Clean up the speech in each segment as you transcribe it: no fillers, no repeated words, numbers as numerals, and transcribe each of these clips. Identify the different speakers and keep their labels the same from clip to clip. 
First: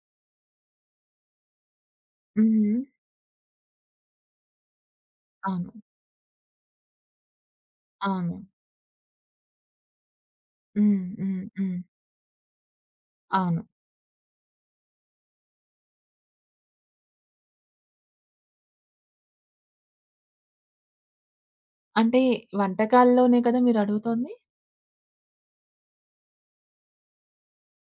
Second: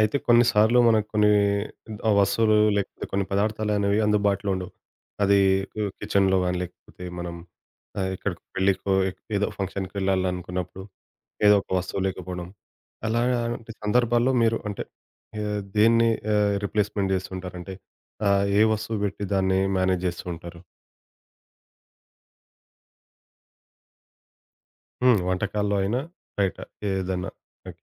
Speaker 1: అయితే కొన్ని సార్లు మనకు కొన్ని ఆ వస్తువులు
Speaker 2: హ్మ్.
Speaker 1: లేకపోతే కొన్ని పదార్థాలనేవి అందుబాటులో ఉండవు. అది
Speaker 2: అవును.
Speaker 1: కిచెన్‌లో గాని, లేకపోతే మనం
Speaker 2: అవును.
Speaker 1: ఎక్కడికో పెళ్ళికో ఏదో ఫంక్షన్‌కి వెళ్ళాలనుకున్నప్పుడు
Speaker 2: హ్మ్. హ్మ్.
Speaker 1: ఏదో ఒక
Speaker 2: హ్మ్.
Speaker 1: వస్తువు లేకపోవడం.
Speaker 2: అవును.
Speaker 1: అలాంటి సందర్భాల్లో మీరు అంటే దేన్ని రిప్లేస్‌మెంట్ చేస్తుంటారు? అంటే ఏ వస్తువు పెట్టి దాన్ని మేనేజ్ చేస్తూ ఉంటారు?
Speaker 2: అంటే వంటకాల్లోనే కదా మీరడుగుతోంది?
Speaker 1: హ్మ్. వంటకాల్లో అయినా బయట ఏదన్నా. ఓకే.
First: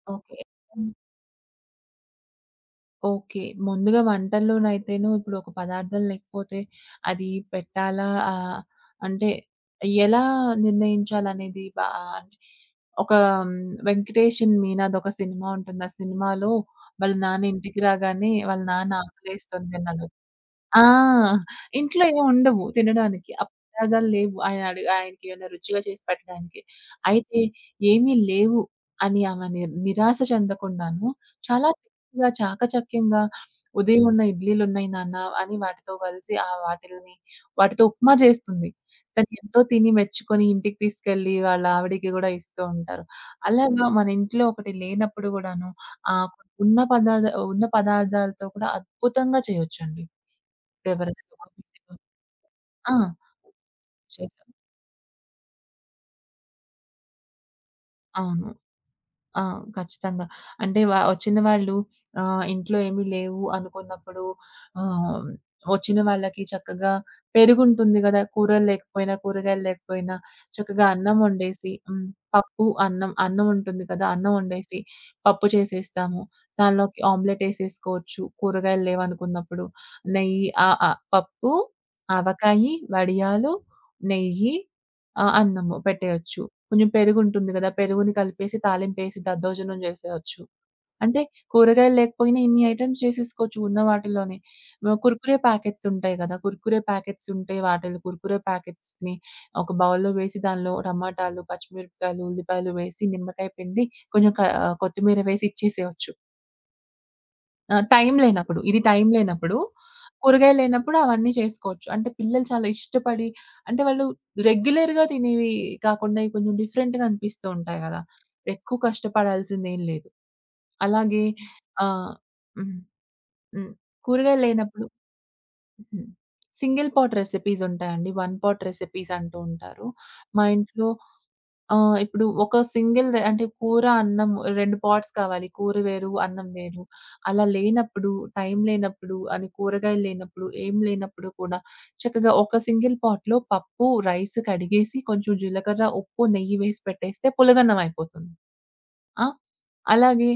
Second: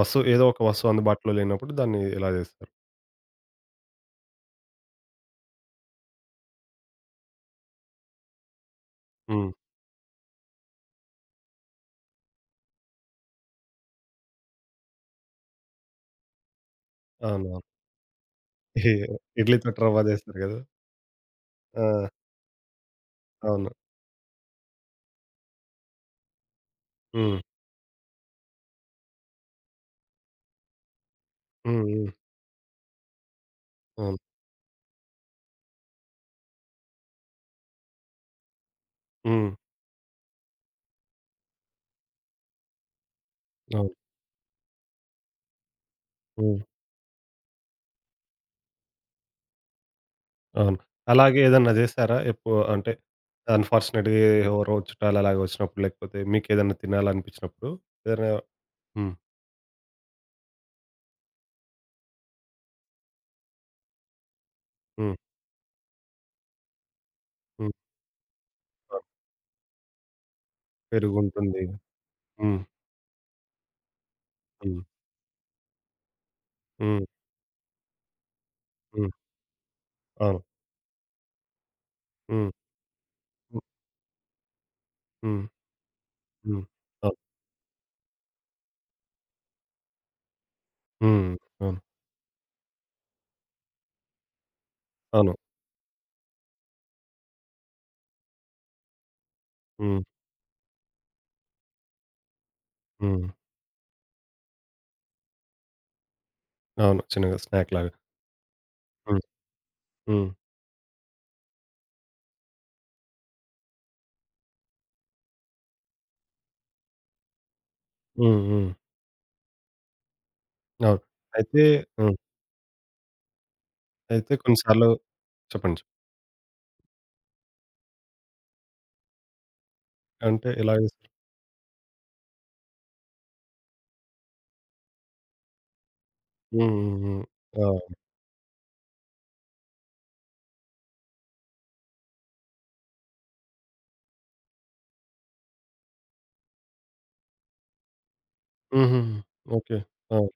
Speaker 1: వస్తువు
Speaker 2: ఓకే.
Speaker 1: ఏదో ఒక
Speaker 2: హ్మ్.
Speaker 1: వస్తువు అందుబాటులో లేనప్పుడు దాన్ని ఎలా చేస్తారు?
Speaker 2: ఓకే. ముందుగా వంటల్లోనైతేను ఇప్పుడు ఒక పదార్థం లేకపోతే అది పెట్టాలా? అంటే
Speaker 1: హ్మ్.
Speaker 2: ఎలా నిర్ణయించాలనేది బా అంటే ఒక హ్మ్, 'వెంకటేషన్ మీనా' అదొక సినిమా ఉంటుంది. ఆ సినిమాలో వాళ్ళ నాన్న
Speaker 1: అవును. అవును.
Speaker 2: ఇంటికి రాగానే వాళ్ళ నాన్న ఆకలేస్తుంది
Speaker 1: ఇడ్లీతోటి
Speaker 2: అని
Speaker 1: రవ్వ
Speaker 2: అడుగుతాడు.
Speaker 1: చేస్తారు గదా!
Speaker 2: ఆ! ఇంట్లో
Speaker 1: ఆ!
Speaker 2: ఏముండవు తినడానికి. ఆ
Speaker 1: అవును.
Speaker 2: పదార్థాలు లేవు. ఆయన అడుగు ఆయనకేమైనా రుచిగా చేసి పెట్టడానికి.
Speaker 1: హ్మ్.
Speaker 2: అయితే ఏమీ లేవు అని ఆమె ని నిరాశ చెందకుండాను చాలా
Speaker 1: హ్మ్. హ్మ్.
Speaker 2: తృప్తిగా, చాకచక్యంగా ఉదయం
Speaker 1: అవును.
Speaker 2: ఉన్న ఇడ్లీలున్నాయి నాన్న అని వాటితో కలిసి ఆ వాటిల్ని వాటితో ఉప్మా చేస్తుంది. తను
Speaker 1: హ్మ్.
Speaker 2: ఎంతో తిని మెచ్చుకొని ఇంటికి తీసుకెళ్ళి వాళ్ళ ఆవిడకి గూడా ఇస్తూ ఉంటారు. అలాగా
Speaker 1: అవును.
Speaker 2: మన ఇంట్లో ఒకటి లేనప్పుడు గూడాను ఆహ్,
Speaker 1: హ్మ్.
Speaker 2: ఉన్న పదార్థ ఉన్న పదార్థాలతో కూడా అద్భుతంగా చేయొచ్చండి.
Speaker 1: అవును.
Speaker 2: ఇప్పుడెవరైనా
Speaker 1: అలాగే ఏదన్నా జేశారా?
Speaker 2: ఆ!
Speaker 1: అంటే అన్‌ఫార్చునేట్‌గా
Speaker 2: చేశాం.
Speaker 1: ఎవరో చుట్టాలు అలాగ వచ్చినప్పుడు, లేకపోతే మీకేదన్నా తినాలనిపించినప్పుడు ఏదైనా?
Speaker 2: అవును.
Speaker 1: హ్మ్.
Speaker 2: ఆ! ఖచ్చితంగా. అంటే వచ్చిన వాళ్ళు ఇంట్లో ఏమి లేవు అనుకున్నప్పుడు
Speaker 1: హ్మ్.
Speaker 2: ఆహ్, వచ్చిన వాళ్ళకి చక్కగా
Speaker 1: హ్మ్.
Speaker 2: పెరుగుంటుంది గదా! కూరలు
Speaker 1: అవును.
Speaker 2: లేకపోయినా, కూరగాయలు లేకపోయినా చక్కగా అన్నం
Speaker 1: పెరుగుంటుంది.
Speaker 2: వండేసి
Speaker 1: హ్మ్.
Speaker 2: పప్పు, అన్నం, అన్నం ఉంటుంది కదా! అన్నం వండేసి
Speaker 1: హ్మ్.
Speaker 2: పప్పు చేసేస్తాము. దానిలోకి
Speaker 1: హ్మ్.
Speaker 2: ఆమ్లెట్ ఏసేసుకోవచ్చు. కూరగాయలు
Speaker 1: హ్మ్.
Speaker 2: లేవనుకున్నప్పుడు.
Speaker 1: అవును.
Speaker 2: నెయ్యి ఆహ్, ఆహ్, పప్పు,
Speaker 1: హ్మ్.
Speaker 2: ఆవకాయి, వడియాలు,
Speaker 1: హ్మ్.
Speaker 2: నెయ్యి,
Speaker 1: హ్మ్.
Speaker 2: అన్నము పెట్టేయొచ్చు.
Speaker 1: హ్మ్.
Speaker 2: కొంచెం
Speaker 1: అవును.
Speaker 2: పెరుగుంటుంది గదా! పెరుగుని కలిపేసి తాలింపేసి దద్దోజనం జేసేయొచ్చు. అంటే
Speaker 1: హ్మ్. అవును.
Speaker 2: కూరగాయలు లేకపోయినా ఇన్ని ఐటెమ్స్ చేసేసుకోవచ్చు ఉన్న వాటిలోనే.
Speaker 1: అవును.
Speaker 2: కుర్కురే ప్యాకెట్స్ ఉంటాయి గదా! కుర్కురే ప్యాకెట్స్ ఉంటే వాటిలో కుర్కురే ప్యాకెట్స్‌ని ఒక
Speaker 1: హ్మ్.
Speaker 2: బౌల్‌లో వేసి దానిలో టమాటాలు, పచ్చిమిరపకాయలు, ఉల్లిపాయలు వేసి
Speaker 1: హ్మ్.
Speaker 2: నిమ్మకాయ పిండి కొంచెం క కొత్తిమీర వేసి ఇచ్చేసేయొచ్చు.
Speaker 1: అవును. చిన్నగా
Speaker 2: ఆ!
Speaker 1: స్నాక్‌లాగా.
Speaker 2: టైం లేనప్పుడు. ఇది టైం
Speaker 1: హ్మ్.
Speaker 2: లేనప్పుడు,
Speaker 1: హ్మ్.
Speaker 2: కూరగాయలు లేనప్పుడు అవన్నీ చేసుకోవచ్చు. అంటే పిల్లలు చాలా ఇష్టపడి అంటే వాళ్ళు రెగ్యులర్‌గా తినేవి కాకుండా ఇవి కొంచెం డిఫరెంట్‌గా అనిపిస్తూ ఉంటాయి గదా!
Speaker 1: హ్మ్. హ్మ్.
Speaker 2: ఎక్కువ కష్టపడాల్సిందేం లేదు.
Speaker 1: అవును.
Speaker 2: అలాగే
Speaker 1: అయితే.
Speaker 2: ఆహ్,
Speaker 1: హ్మ్.
Speaker 2: హ్మ్. హ్మ్.
Speaker 1: అయితే
Speaker 2: కూరగాయలు
Speaker 1: కొన్ని
Speaker 2: లేనప్పుడు
Speaker 1: సార్లు చెప్పండి.
Speaker 2: హ్మ్. సింగిల్ పాట్ రెసిపీస్ ఉంటాయండి. వన్ పాట్ రెసిపీస్ అంటూ ఉంటారు. మా
Speaker 1: అంటే ఎలా
Speaker 2: ఇంట్లో
Speaker 1: చేస్తారు?
Speaker 2: ఆ! ఇప్పుడు ఒక సింగిల్ అంటే కూర, అన్నం 2 పాట్స్ కావాలి. కూర వేరు, అన్నం
Speaker 1: హ్మ్.
Speaker 2: వేరు.
Speaker 1: హ్మ్. హ్మ్.
Speaker 2: అలా
Speaker 1: ఆ!
Speaker 2: లేనప్పుడు, టైం లేనప్పుడు, అని కూరగాయలు లేనప్పుడు, ఏం లేనప్పుడు కూడా చక్కగా ఒక సింగిల్ పాట్‌లో పప్పు, రైస్ కడిగేసి కొంచెం జీలకర్ర, ఉప్పు, నెయ్యి వేసి పెట్టేస్తే పులగన్నం అయిపోతుంది.
Speaker 1: హుహుహు.
Speaker 2: ఆ!
Speaker 1: ఓకే. ఆ!
Speaker 2: అలాగే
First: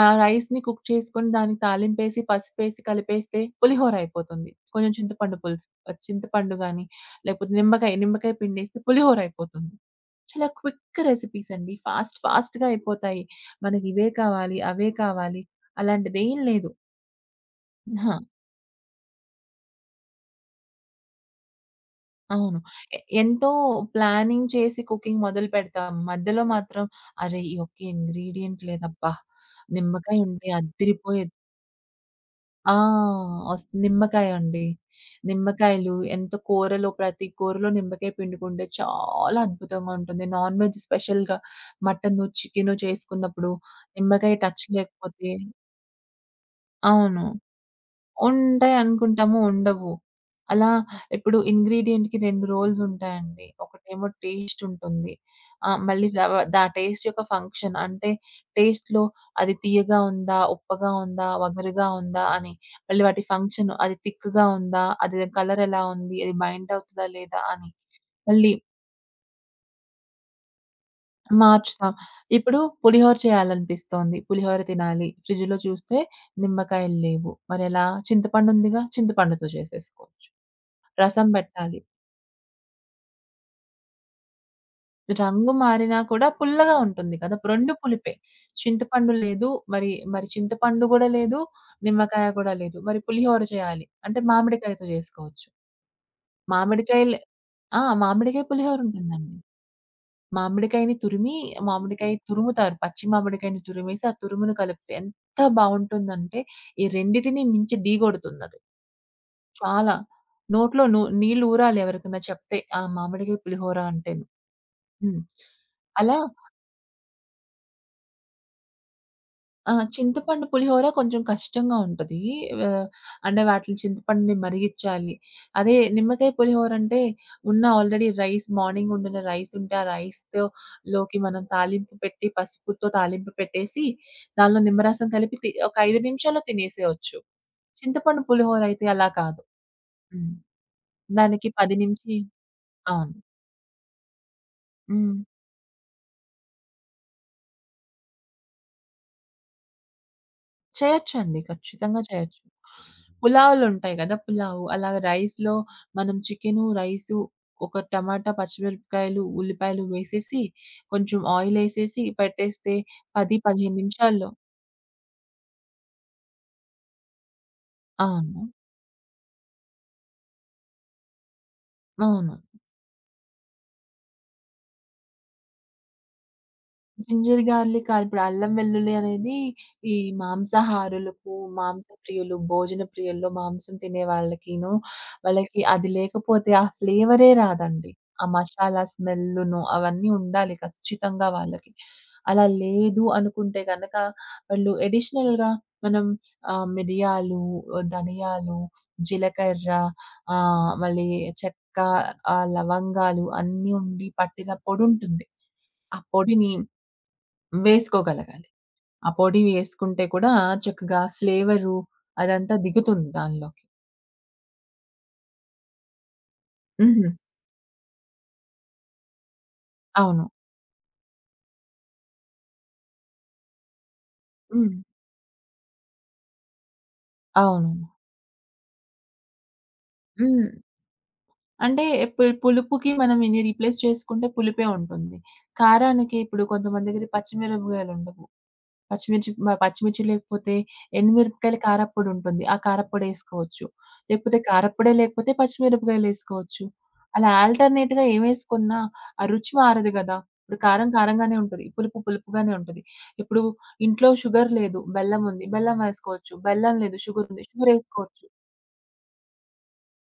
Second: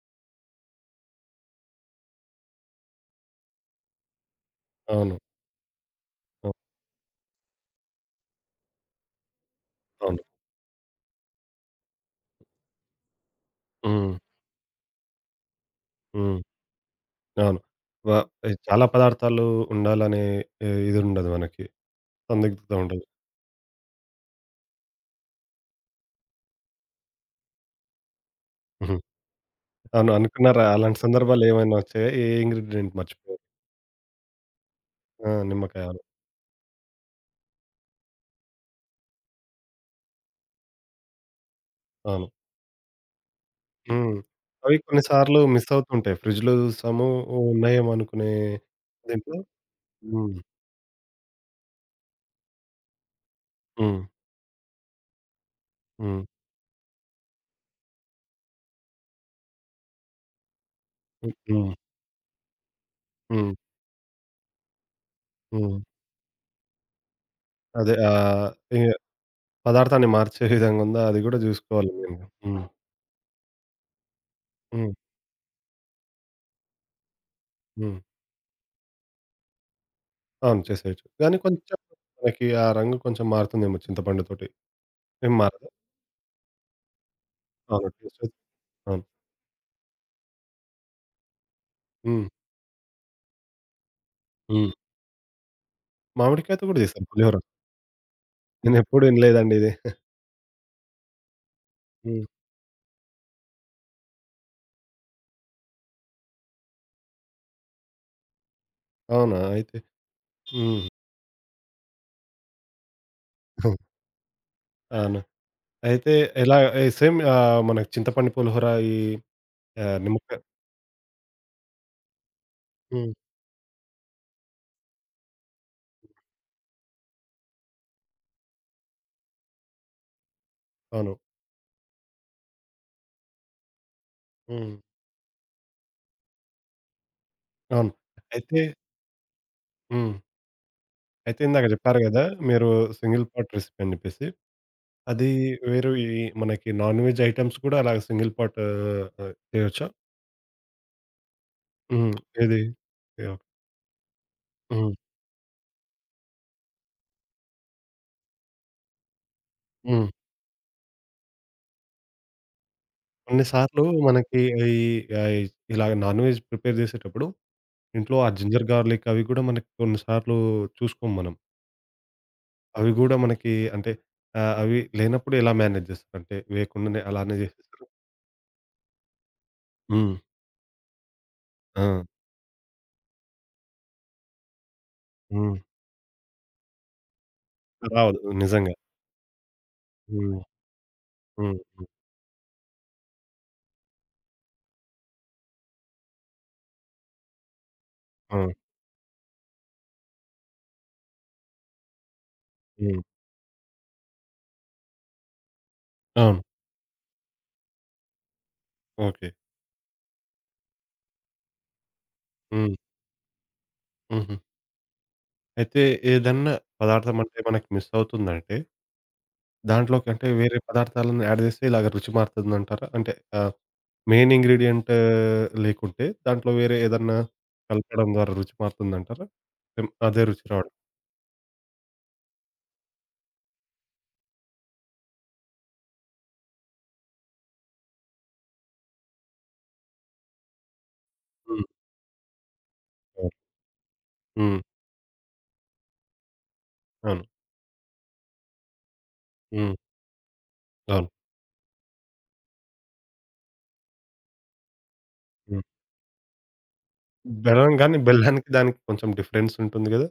Speaker 2: ఆ రైస్‌ని కుక్ చేసుకొని దానికి తాలింపేసి, పసుపేసి కలిపేస్తే పులిహోర అయిపోతుంది. కొంచెం
Speaker 1: అవును.
Speaker 2: చింతపండు పులుసు,
Speaker 1: ఆ!
Speaker 2: చింతపండు గాని లేకపోతే నిమ్మకాయ, నిమ్మకాయ పిండేస్తే పులిహోర అయిపోతుంది.
Speaker 1: అవును.
Speaker 2: చాలా క్విక్ రెసిపీస్ అండి. ఫాస్ట్ ఫాస్ట్‌గా అయిపోతాయి. మనకి ఇవే
Speaker 1: హ్మ్.
Speaker 2: కావాలి, అవే కావాలి అలాంటిదేం
Speaker 1: హ్మ్.
Speaker 2: లేదు.
Speaker 1: అవును. వ
Speaker 2: అహా!
Speaker 1: ఈ చాలా పదార్థాలు ఉండాలనే ఇదుండదు మనకి.
Speaker 2: అవును.
Speaker 1: సందిగ్ధత ఉండదు.
Speaker 2: ఎంతో ప్లానింగ్ చేసి కుకింగ్ మొదలుపెడతాం. మధ్యలో మాత్రం అరే! ఈ ఒక్క ఇంగ్రీడియెంట్
Speaker 1: హుహు.
Speaker 2: లేదబ్బా!
Speaker 1: అవును
Speaker 2: నిమ్మకాయ ఉంటే
Speaker 1: అనుకున్నారా? అలాంటి
Speaker 2: అద్దిరిపోయేది.
Speaker 1: సందర్భాలు ఏమైనా వచ్చాయా? ఏ
Speaker 2: ఆ!
Speaker 1: ఇంగ్రీడియెంట్ మర్చిపోయారు?
Speaker 2: నిమ్మకాయ అండి.
Speaker 1: ఆ! నిమ్మకాయ.
Speaker 2: నిమ్మకాయలు
Speaker 1: అవును.
Speaker 2: ఎంత కూరలో ప్రతి కూరలో నిమ్మకాయ పిండుకుంటే చాలా అద్భుతంగా ఉంటుంది. నాన్ వెజ్ స్పెషల్‌గా మటను,
Speaker 1: అవును.
Speaker 2: చికెను చేసుకున్నప్పుడు
Speaker 1: హ్మ్.
Speaker 2: నిమ్మకాయ టచ్
Speaker 1: అవి కొన్ని
Speaker 2: లేకపోతే
Speaker 1: సార్లు మిస్ అవుతుంటాయి. ఫ్రిడ్జ్‌లో చూస్తాము,
Speaker 2: అవును.
Speaker 1: ఉన్నాయేమో అనుకునే.
Speaker 2: ఉంటాయనుకుంటాము
Speaker 1: దీంట్లో
Speaker 2: ఉండవు.
Speaker 1: హ్మ్.
Speaker 2: అలా ఇప్పుడు ఇంగ్రీడియెంట్‌కి 2 రోల్స్ ఉంటాయండి.
Speaker 1: హ్మ్.
Speaker 2: ఒకటేమో టేస్ట్ ఉంటుంది. మళ్ళీ
Speaker 1: హ్మ్.
Speaker 2: దా టేస్ట్ యొక్క ఫంక్షన్ అంటే టేస్ట్‌లో అది తియ్యగా ఉందా? ఉప్పగా ఉందా?
Speaker 1: హ్మ్. హ్మ్.
Speaker 2: వగరుగా ఉందా? అని. మళ్ళీ వాటి
Speaker 1: హ్మ్.
Speaker 2: ఫంక్షన్ అది తిక్కుగా ఉందా? అది కలర్
Speaker 1: హ్మ్.
Speaker 2: ఎలా ఉంది? అది బైండ్ అవుతదా? లేదా? అని.
Speaker 1: అదే.
Speaker 2: మళ్ళీ
Speaker 1: ఈ పదార్థాన్ని మార్చే విధంగా ఉందా, అది గూడా జూసుకోవాలి
Speaker 2: మార్చుతాం.
Speaker 1: మేము.
Speaker 2: ఇప్పుడు
Speaker 1: హ్మ్. అవును.
Speaker 2: పులిహోర చేయాలనిపిస్తోంది. పులిహోర
Speaker 1: హ్మ్.
Speaker 2: తినాలి. ఫ్రిడ్జ్‌లో చూస్తే నిమ్మకాయలు లేవు. మరెలా?
Speaker 1: హ్మ్.
Speaker 2: చింతపండు ఉందిగా, చింతపండుతో చేసేసుకోవచ్చు.
Speaker 1: అవును. చేసేయొచ్చు.
Speaker 2: రసం
Speaker 1: కానీ కొంచెం
Speaker 2: బెట్టాలి.
Speaker 1: మనకి ఆ రంగు కొంచెం మారుతుందేమో చింతపండుతోటి. ఏం
Speaker 2: రంగు
Speaker 1: మారదా?
Speaker 2: మారినా కూడా పుల్లగా ఉంటుంది కదా! 2
Speaker 1: అవును.
Speaker 2: పులిపే.
Speaker 1: టేస్ట్ అయితే అవును.
Speaker 2: చింతపండు లేదు. మరి మరి చింతపండు గూడా లేదు.
Speaker 1: హ్మ్.
Speaker 2: నిమ్మకాయ కూడా లేదు. మరి పులిహోర చేయాలి. అంటే
Speaker 1: హ్మ్.
Speaker 2: మామిడికాయతో జేసుకోవచ్చు.
Speaker 1: మామిడికాయతో గూడా జేస్తారు
Speaker 2: మామిడికాయలు
Speaker 1: పులిహోర.
Speaker 2: ఆ! మామిడికాయ పులిహోర
Speaker 1: నేనెప్పుడు
Speaker 2: ఉంటుందండి.
Speaker 1: ఇనలేదండి ఇది.
Speaker 2: మామిడికాయని తురిమి, మామిడికాయ
Speaker 1: హ్మ్.
Speaker 2: తురుముతారు. పచ్చి మామిడికాయని తురిమేసి, ఆ తురుమును కలిపితే ఎంత బావుంటుందంటే, ఈ రెండిటిని మించి ఢీగొడుతుందది.
Speaker 1: అవునా? అయితే
Speaker 2: చాలా. నోట్లో
Speaker 1: హ్మ్.
Speaker 2: నీళ్లు ఊరాలి ఎవరికన్నా చెప్తే, ఆ మామిడికాయ పులిహోర అంటేను. హ్మ్.
Speaker 1: అవును. అయితే
Speaker 2: అలా
Speaker 1: ఎలా ఏ సేమ్ మనకి చింతపండు పులిహోర ఈ
Speaker 2: ఆ!
Speaker 1: నిమ్మకాయ.
Speaker 2: చింతపండు పులిహోర కొంచెం కష్టంగా ఉంటది. ఆహ్,
Speaker 1: హ్మ్.
Speaker 2: అంటే వాటిని చింతపండుని మరిగిచ్చాలి. అదే నిమ్మకాయ పులిహోర అంటే ఉన్న ఆల్రెడీ రైస్ మార్నింగ్ వండిన రైస్ ఉంటే, ఆ రైస్‌తో
Speaker 1: అవును.
Speaker 2: లోకి మనం తాలింపు పెట్టి, పసుపుతో తాలింపు పెట్టేసి, దానిలో
Speaker 1: హ్మ్.
Speaker 2: నిమ్మరసం కలిపి ఒక 5 నిమిషాల్లో తినేసేయొచ్చు.
Speaker 1: అవును.
Speaker 2: చింతపండు
Speaker 1: అయితే
Speaker 2: పులిహోర అయితే అలా కాదు.
Speaker 1: హ్మ్.
Speaker 2: హ్మ్.
Speaker 1: అయితే
Speaker 2: దానికి
Speaker 1: ఇందాక
Speaker 2: 10
Speaker 1: జెప్పారు
Speaker 2: నుంచి
Speaker 1: గదా! మీరు
Speaker 2: అవును.
Speaker 1: సింగిల్ పాట్ రెసిపీ అని జెప్పేసి.
Speaker 2: హ్మ్.
Speaker 1: అది వేరు. ఈ మనకి నాన్ వెజ్ ఐటెమ్స్ కూడా అలాగ సింగిల్ పాట్ చేయొచ్చా?
Speaker 2: చేయొచ్చండి. ఖచ్చితంగా
Speaker 1: హ్మ్.
Speaker 2: చేయొచ్చు.
Speaker 1: ఏది? యాహ్!
Speaker 2: పులావులుంటాయి గదా! పులావు. అలా
Speaker 1: హ్మ్.
Speaker 2: రైస్‌లో మనం చికెను, రైసు, ఒక టమాటా, పచ్చిమిరపకాయలు, ఉల్లిపాయలు
Speaker 1: హ్మ్.
Speaker 2: వేసేసి, కొంచెం ఆయిలేసేసి పెట్టేస్తే 10,
Speaker 1: కొన్ని
Speaker 2: 15
Speaker 1: సార్లు
Speaker 2: నిమిషాల్లో
Speaker 1: మనకి ఈ ఆహ్, ఇలాగ నాన్ వెజ్ ప్రిపేర్ చేసేటప్పుడు ఇంట్లో ఆ
Speaker 2: అవును.
Speaker 1: జింజర్ గార్లిక్ అవి కూడా మనకి కొన్ని సార్లు చూసుకోం మనం.
Speaker 2: అవును.
Speaker 1: అవి గూడా మనకి అంటే అవి లేనప్పుడు ఎలా మేనేజ్ చేస్తారు? అంటే వేయకుండానే అలానే
Speaker 2: జింజర్
Speaker 1: చేసేస్తారా?
Speaker 2: గార్లికా ఇప్పుడు అల్లం వెల్లుల్లి అనేది ఈ
Speaker 1: హ్మ్.
Speaker 2: మాంసాహారులకు,
Speaker 1: ఆ!
Speaker 2: మాంస ప్రియులు, భోజన ప్రియుల్లో మాంసం తినే వాళ్ళకిను,
Speaker 1: హ్మ్.
Speaker 2: వాళ్ళకి అది లేకపోతే ఆ ఫ్లేవరే రాదండి. ఆ
Speaker 1: రావద్దు నిజంగా.
Speaker 2: మసాలా స్మెల్లును అవన్నీ
Speaker 1: హ్మ్.
Speaker 2: ఉండాలి ఖచ్చితంగా
Speaker 1: హ్మ్.
Speaker 2: వాళ్ళకి.
Speaker 1: హ్మ్.
Speaker 2: అలా లేదు అనుకుంటే గనక వాళ్ళు అడిషనల్‌గా మనం మిరియాలు,
Speaker 1: ఆ!
Speaker 2: ధనియాలు, జీలకర్ర మళ్ళీ చెక్క,
Speaker 1: హ్మ్.
Speaker 2: లవంగాలు అన్నీ ఉండి పట్టిన పొడి ఉంటుంది. ఆ
Speaker 1: అవును.
Speaker 2: పొడిని వేసుకోగలగాలి. ఆ
Speaker 1: ఓకే.
Speaker 2: పొడి వేసుకుంటే కూడా చక్కగా ఫ్లేవరు అదంతా
Speaker 1: హ్మ్.
Speaker 2: దిగుతుంది దానిలోకి.
Speaker 1: హుహు. అయితే ఏదన్నా
Speaker 2: హుహు.
Speaker 1: పదార్థం అంటే మనకి మిస్ అవుతుందంటే, దాంట్లోకి
Speaker 2: అవును.
Speaker 1: అంటే వేరే పదార్థాలను యాడ్ చేస్తే ఇలాగ రుచి మారుతుందంటారా? అంటే ఆహ్, మెయిన్
Speaker 2: హ్మ్.
Speaker 1: ఇంగ్రీడియెంట్ లేకుంటే దాంట్లో వేరే ఏదన్నా
Speaker 2: అవును.
Speaker 1: కలపడం ద్వారా రుచి మారుతుందంటారా? సేమ్ అదే రుచి
Speaker 2: హ్మ్.
Speaker 1: రావడం.
Speaker 2: అంటే పులుపుకి మనం ఇన్ని రీప్లేస్ చేసుకుంటే పులుపే ఉంటుంది. కారానికి ఇప్పుడు కొంతమంది దగ్గర పచ్చిమిరపకాయలుండవు. పచ్చిమిర్చి లేకపోతే ఎండుమిరపకాయల
Speaker 1: హ్మ్.
Speaker 2: కారప్పొడి ఉంటుంది. ఆ
Speaker 1: అవును.
Speaker 2: కారప్పొడేసుకోవచ్చు. లేకపోతే
Speaker 1: హ్మ్.
Speaker 2: కారప్పొడే లేకపోతే పచ్చిమిరపకాయలేసుకోవచ్చు.
Speaker 1: అవును.
Speaker 2: అలా ఆల్టర్‌నేట్‌గా ఏమేసుకున్నా ఆ రుచి
Speaker 1: హ్మ్.
Speaker 2: మారదు గదా! ఇప్పుడు కారం
Speaker 1: అవును.
Speaker 2: కారంగానే ఉంటది. పులుపు పులుపుగానే ఉంటది. ఇప్పుడు ఇంట్లో షుగర్ లేదు, బెల్లం ఉంది.
Speaker 1: హ్మ్.
Speaker 2: బెల్లం వేసుకోవచ్చు. బెల్లం లేదు, షుగర్ ఉంది.
Speaker 1: బెల్లం గాని
Speaker 2: షుగరేసుకోవచ్చు.
Speaker 1: బెల్లానికి దానికి కొంచెం డిఫరెన్స్ ఉంటుంది గదా!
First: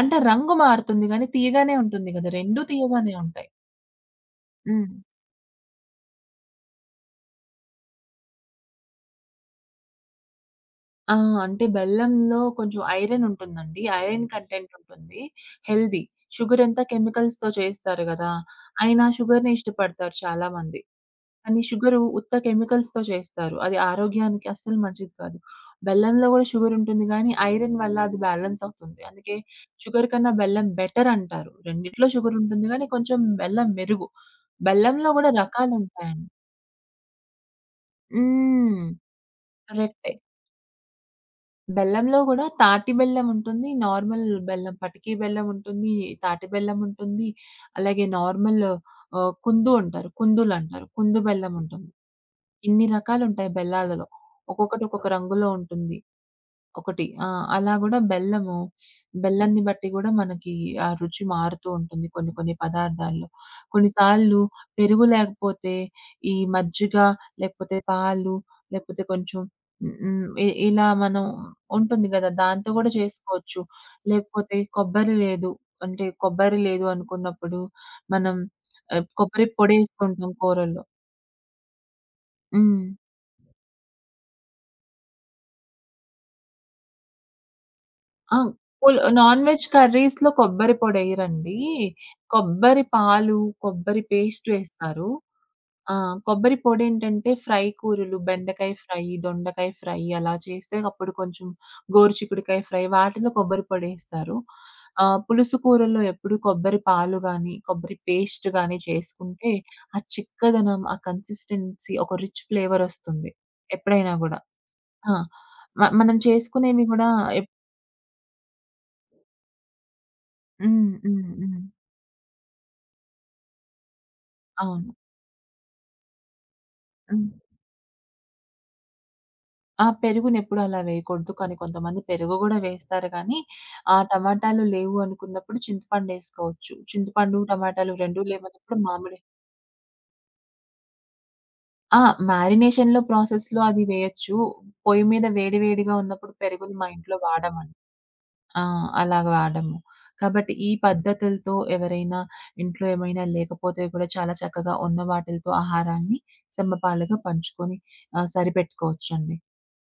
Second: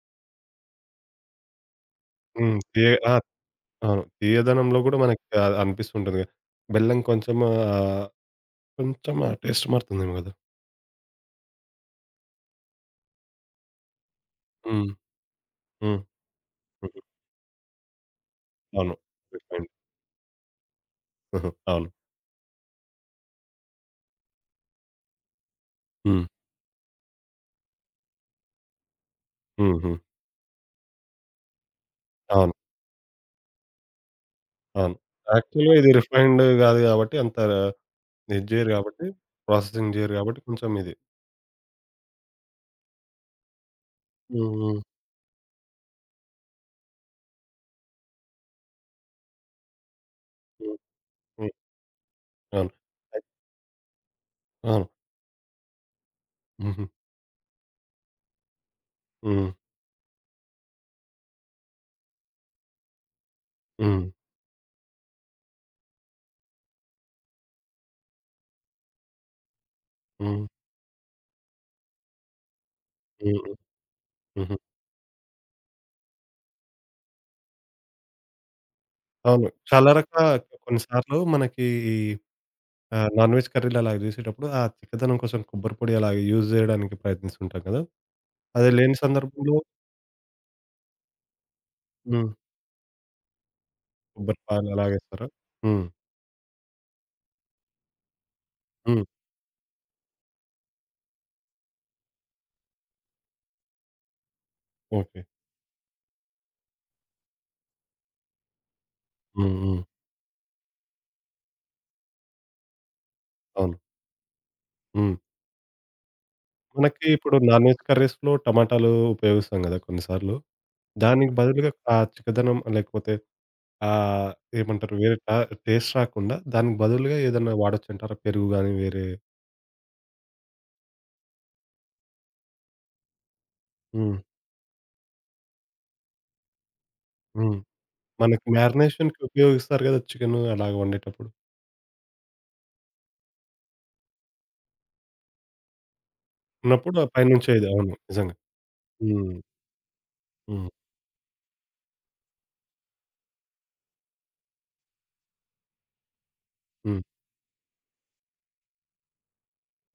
Speaker 2: అంటే రంగు మారుతుంది గానీ తీయగానే ఉంటుంది గదా!
Speaker 1: హ్మ్.
Speaker 2: 2 తీయగానే
Speaker 1: ఆ!
Speaker 2: ఉంటాయి.
Speaker 1: అవును. తీయదనంలో
Speaker 2: హ్మ్.
Speaker 1: గూడా మనకి అనిపిస్తుంటుంది కదా. బెల్లం కొంచెం కొంచెం ఆ టేస్ట్ మారుతుందేమో గదా!
Speaker 2: ఆ! అంటే బెల్లంలో కొంచెం ఐరన్ ఉంటుందండి. ఐరన్ కంటెంట్
Speaker 1: హ్మ్.
Speaker 2: ఉంటుంది. హెల్తీ.
Speaker 1: హ్మ్.
Speaker 2: షుగర్ అంతా
Speaker 1: హ్మ్.
Speaker 2: కెమికల్స్‌తో చేస్తారు గదా!
Speaker 1: అవును.
Speaker 2: అయినా షుగర్‌ని
Speaker 1: రిఫైన్డ్.
Speaker 2: ఇష్టపడతారు చాలామంది.
Speaker 1: హుహు.
Speaker 2: కానీ
Speaker 1: అవును.
Speaker 2: షుగరు ఉత్త కెమికల్స్‌తో చేస్తారు. అది ఆరోగ్యానికి అస్సలు మంచిది కాదు.
Speaker 1: హ్మ్.
Speaker 2: బెల్లంలో గూడా షుగర్ ఉంటుంది గానీ, ఐరన్ వల్ల అది బ్యాలెన్స్ అవుతుంది. అందుకే
Speaker 1: హుహు.
Speaker 2: షుగర్ కన్నా బెల్లం బెటర్ అంటారు. రెండిట్లో షుగర్
Speaker 1: అవును.
Speaker 2: ఉంటుంది గానీ, కొంచెం బెల్లం మెరుగు.
Speaker 1: అవును.
Speaker 2: బెల్లంలో గూడా
Speaker 1: యాక్చువల్‌గా ఇది
Speaker 2: రకాలుంటాయండి.
Speaker 1: రిఫైన్డ్ గాదు గాబట్టి అంత, ఇది జేయరు
Speaker 2: హ్మ్.
Speaker 1: గాబట్టి, ప్రాసెసింగ్
Speaker 2: కరెక్టే.
Speaker 1: జేయరు గాబట్టి కొంచెం ఇది.
Speaker 2: బెల్లంలో గూడా తాటి బెల్లం ఉంటుంది. నార్మల్
Speaker 1: హ్మ్.
Speaker 2: బెల్లం,
Speaker 1: హ్మ్.
Speaker 2: పటికి బెల్లం ఉంటుంది. తాటి బెల్లం ఉంటుంది. అలాగే నార్మల్ కుందు అంటారు.
Speaker 1: హ్మ్.
Speaker 2: కుందులంటారు. కుందు
Speaker 1: హ్మ్.
Speaker 2: బెల్లం ఉంటుంది.
Speaker 1: అవును.
Speaker 2: ఇన్ని
Speaker 1: అయి
Speaker 2: రకాలుంటాయి బెల్లాలలో. ఒక్కొక్కటి
Speaker 1: అవును.
Speaker 2: ఒక్కొక్క రంగులో ఉంటుంది.
Speaker 1: హుహు.
Speaker 2: ఒకటి. ఆ! అలా గూడా బెల్లము,
Speaker 1: హ్మ్.
Speaker 2: బెల్లాన్ని బట్టి గూడా మనకి ఆ రుచి మారుతూ ఉంటుంది కొన్ని కొన్ని పదార్థాల్లో.
Speaker 1: హ్మ్.
Speaker 2: కొన్నిసార్లు పెరుగు లేకపోతే ఈ మజ్జిగ, లేకపోతే పాలు, లేకపోతే కొంచెం హ్మ్, హ్మ్.
Speaker 1: హ్మ్.
Speaker 2: ఇలా మనం ఉంటుంది గదా! దాంతో గూడా
Speaker 1: హ్మ్.
Speaker 2: చేసుకోవచ్చు.
Speaker 1: హుహు.
Speaker 2: లేకపోతే కొబ్బరి లేదు అంటే కొబ్బరి లేదు అనుకున్నప్పుడు మనం కొబ్బరి
Speaker 1: అవును. చాలా
Speaker 2: పొడేస్తూ
Speaker 1: రకా
Speaker 2: ఉంటాం
Speaker 1: కొన్ని
Speaker 2: కూరల్లో.
Speaker 1: సార్లు మనకి ఈ
Speaker 2: హ్మ్.
Speaker 1: నాన్ వెజ్ కర్రీలు అలాగ జేసేటప్పుడు ఆ చిక్కదనం కోసం కొబ్బరి పొడి అలాగ యూజ్ జేయడానికి ప్రయత్నిస్తుంటాం గదా!
Speaker 2: ఆ!
Speaker 1: అది లేని
Speaker 2: పుల్ నాన్
Speaker 1: సందర్భంలో?
Speaker 2: వెజ్ కర్రీస్‌లో కొబ్బరి పొడెయ్యరండి.
Speaker 1: హ్మ్.
Speaker 2: కొబ్బరి పాలు, కొబ్బరి
Speaker 1: కొబ్బరి
Speaker 2: పేస్ట్
Speaker 1: పాలు
Speaker 2: వేస్తారు.
Speaker 1: అలాగేస్తారా? హ్మ్.
Speaker 2: ఆ! కొబ్బరి పొడేంటంటే ఫ్రై కూరలు, బెండకాయ
Speaker 1: హ్మ్.
Speaker 2: ఫ్రై, దొండకాయ ఫ్రై అలా చేస్తే అప్పుడు కొంచెం గోరుచిక్కుడుకాయ ఫ్రై వాటిలో కొబ్బరి పొడేస్తారు.
Speaker 1: ఓకే.
Speaker 2: పులుసు కూరల్లో ఎప్పుడు కొబ్బరి పాలు గాని, కొబ్బరి పేస్ట్ గాని చేసుకుంటే
Speaker 1: హ్మ్. హ్మ్.
Speaker 2: ఆ చిక్కదనం, ఆ కన్సిస్టెన్సీ ఒక రిచ్ ఫ్లేవరొస్తుంది.
Speaker 1: అవును.
Speaker 2: ఎప్పుడైనా గూడా. ఆ!
Speaker 1: హ్మ్.
Speaker 2: మనం చేసుకునేవి
Speaker 1: మనకి
Speaker 2: గూడా
Speaker 1: ఇప్పుడు
Speaker 2: ఎప్
Speaker 1: నాన్ వెజ్ కర్రీస్‌లో టమాటాలు ఉపయోగిస్తాం గదా! కొన్నిసార్లు.
Speaker 2: హ్మ్. హ్మ్.
Speaker 1: దానికి
Speaker 2: హ్మ్.
Speaker 1: బదులుగా ఆ చిక్కదనం లేకపోతే ఆహ్,
Speaker 2: అవును.
Speaker 1: ఏమంటారు, వేరే టేస్ట్ రాకుండా దానికి బదులుగా
Speaker 2: హ్మ్.
Speaker 1: ఏదన్నా వాడొచ్చంటారా? పెరుగు గాని వేరే?
Speaker 2: ఆ! పెరుగునెప్పుడు అలా వేయకూడదు. కానీ కొంతమంది పెరుగు గూడా వేస్తారు గానీ, ఆ
Speaker 1: హ్మ్.
Speaker 2: టమాటాలు లేవు అనుకున్నప్పుడు చింతపండేసుకోవచ్చు. చింతపండు,
Speaker 1: హ్మ్.
Speaker 2: టమాటాలు 2
Speaker 1: మనకి
Speaker 2: లేవన్నప్పుడు మామిడి
Speaker 1: మ్యారినేషన్‌కి ఉపయోగిస్తారు గదా! చికెను అలాగ వండేటప్పుడు.
Speaker 2: ఆ! మ్యారినేషన్‌లో ప్రాసెస్‌లో అది వేయొచ్చు. పొయ్యి మీద వేడి వేడిగా ఉన్నప్పుడు పెరుగుని మా
Speaker 1: ఉన్నప్పుడు ఆ
Speaker 2: ఇంట్లో
Speaker 1: పైనుంచి ఇది
Speaker 2: వాడమండి.
Speaker 1: అవును, నిజంగా.
Speaker 2: ఆ! అలాగ
Speaker 1: హ్మ్.
Speaker 2: వాడము. కాబట్టి
Speaker 1: హ్మ్.
Speaker 2: ఈ పద్ధతులతో ఎవరైనా ఇంట్లో ఏమైనా లేకపోతే కూడా చాలా చక్కగా ఉన్న వాటిలతో ఆహారాన్ని
Speaker 1: హ్మ్.
Speaker 2: సమపాలుగా పంచుకొని సరిపెట్టుకోవచ్చండి.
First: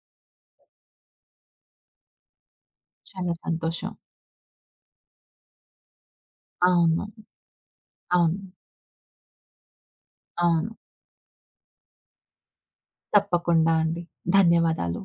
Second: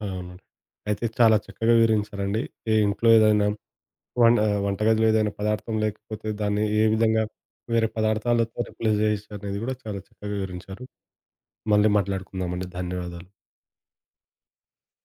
Speaker 1: అవునండి. అయితే చాలా చక్కగా వివరించారండి. ఏ ఇంట్లో
Speaker 2: చాలా
Speaker 1: ఏదైనా
Speaker 2: సంతోషం.
Speaker 1: వంటగదిలో ఏదైనా పదార్థం లేకపోతే దాన్ని ఏ
Speaker 2: అవును.
Speaker 1: విధంగా వేరే
Speaker 2: అవును.
Speaker 1: పదార్థాలతో రిప్లేస్ చేయొచ్చనేది గూడా చాలా చక్కగా
Speaker 2: అవును.
Speaker 1: వివరించారు. మళ్ళీ మాట్లాడుకుందామండి. ధన్యవాదాలు.
Speaker 2: తప్పకుండా అండి. ధన్యవాదాలు.